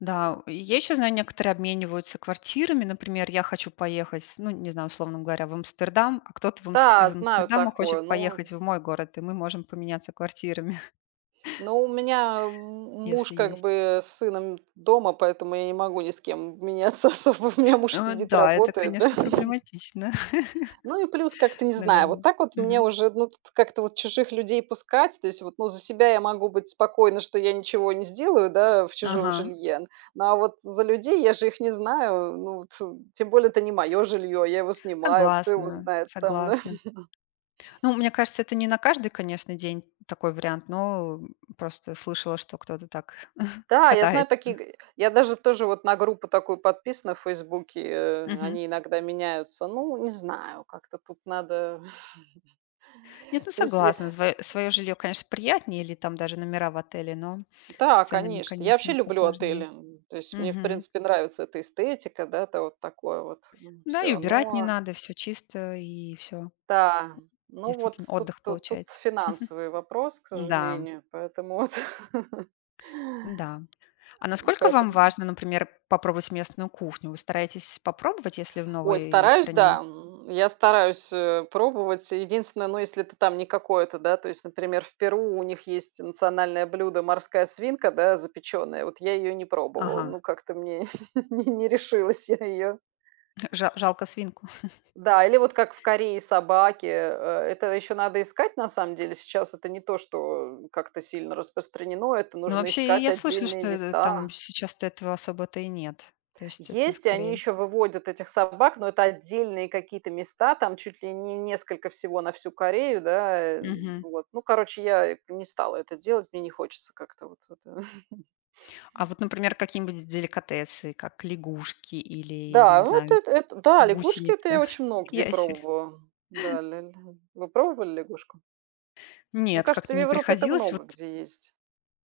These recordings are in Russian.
Да, у, и я ещё знаю: некоторые обмениваются квартирами. Например, я хочу поехать, ну, не знаю, условно говоря, в Амстердам, а кто-то в Амс Да, из знаю Амстердама хочет такое, ну поехать в мой город, и мы можем поменяться квартирами. Ну, меня, м, муж, Если как есть. бы, с сыном дома, поэтому я не могу ни с кем, м, меняться особо. У меня муж Э, вот сидит, да, это, работает, да. конечно, проблематично, Ну, и плюс как-то, не знаю, вот наверно, так вот мне мгм. уже, ну, тут как-то вот чужих людей пускать. То есть вот, ну, за себя я могу быть спокойна, что я ничего не сделаю, да, в чужом Ага. жилье, но, а вот за людей, я же их не знаю, ну вот. Тем более, это не моё жильё, я его снимаю, кто его Согласна знает там, да? согласна. Ну, мне кажется, это не на каждый, конечно, день такой вариант, но просто слышала, что кто-то так Да, я знаю катается. такие г я даже тоже вот на группу такую подписана в "Фейсбуке", э, Мгм. они иногда меняются. Ну, не знаю, как-то тут надо. Нет, ну, То есть я согласна, звоё своё жильё, конечно, приятнее или там даже номера в отеле, но с Да, ценами, конечно. Я вообще конечно, люблю посложнее, отели, м. То есть, мне, в мгм. принципе, нравится эта эстетика, да, это вот такое вот, м, Да, и всё. убирать не Но надо, всё чисто, и всё. Да, ну вот Действительно, тут отдых тут тут получается. финансовый вопрос, к М-да. сожалению. Поэтому вот. Н-да. А М, насколько вам поэтому. важно, например, попробовать местную кухню? Вы стараетесь попробовать, если в Ой, новой стараюсь, стране? да, м. Я стараюсь, э, пробовать. Единственное, ну, если это там не какое-то, да, то есть, например, в Перу у них есть национальное блюдо- морская свинка, да, запеченная, вот я ее не пробовала, Ага. ну, как-то мне не не решилась я ее Жа жалко свинку? Да, или вот как в Корее собаки, э, это ещё надо искать на самом деле. Сейчас это не то, что как-то сильно распространено, это Ну, нужно вообще, и искать я слышала, отдельные что это там места. сейчас-то этого особо-то и нет. То есть, это Есть, и они скорее ещё выводят этих собак, но это отдельные какие-то места там, чуть ли не несколько всего на всю Корею, да, эм, Мгм. вот. Ну, короче, я, э, не стала это делать. Мне не хочется как-то вот вот. А вот, например, какие-нибудь деликатесы, как лягушки или, не Да, вот знаю, это, эт да, лягушки, это гусеницы, я очень много где ящери пробовала. Да, ля ля. Вы пробовали лягушку? Мне Нет, кажется, как-то в не Европе это приходилось. Вот. много где есть.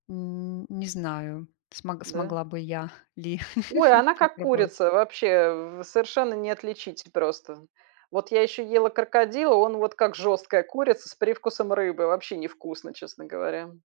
Н не знаю, смог Да? смогла бы я ли Ой, она как попробовать. курица, вообще совершенно не отличить просто. Вот я еще ела крокодила, он вот как жесткая курица с привкусом рыбы, вообще не вкусно, честно говоря.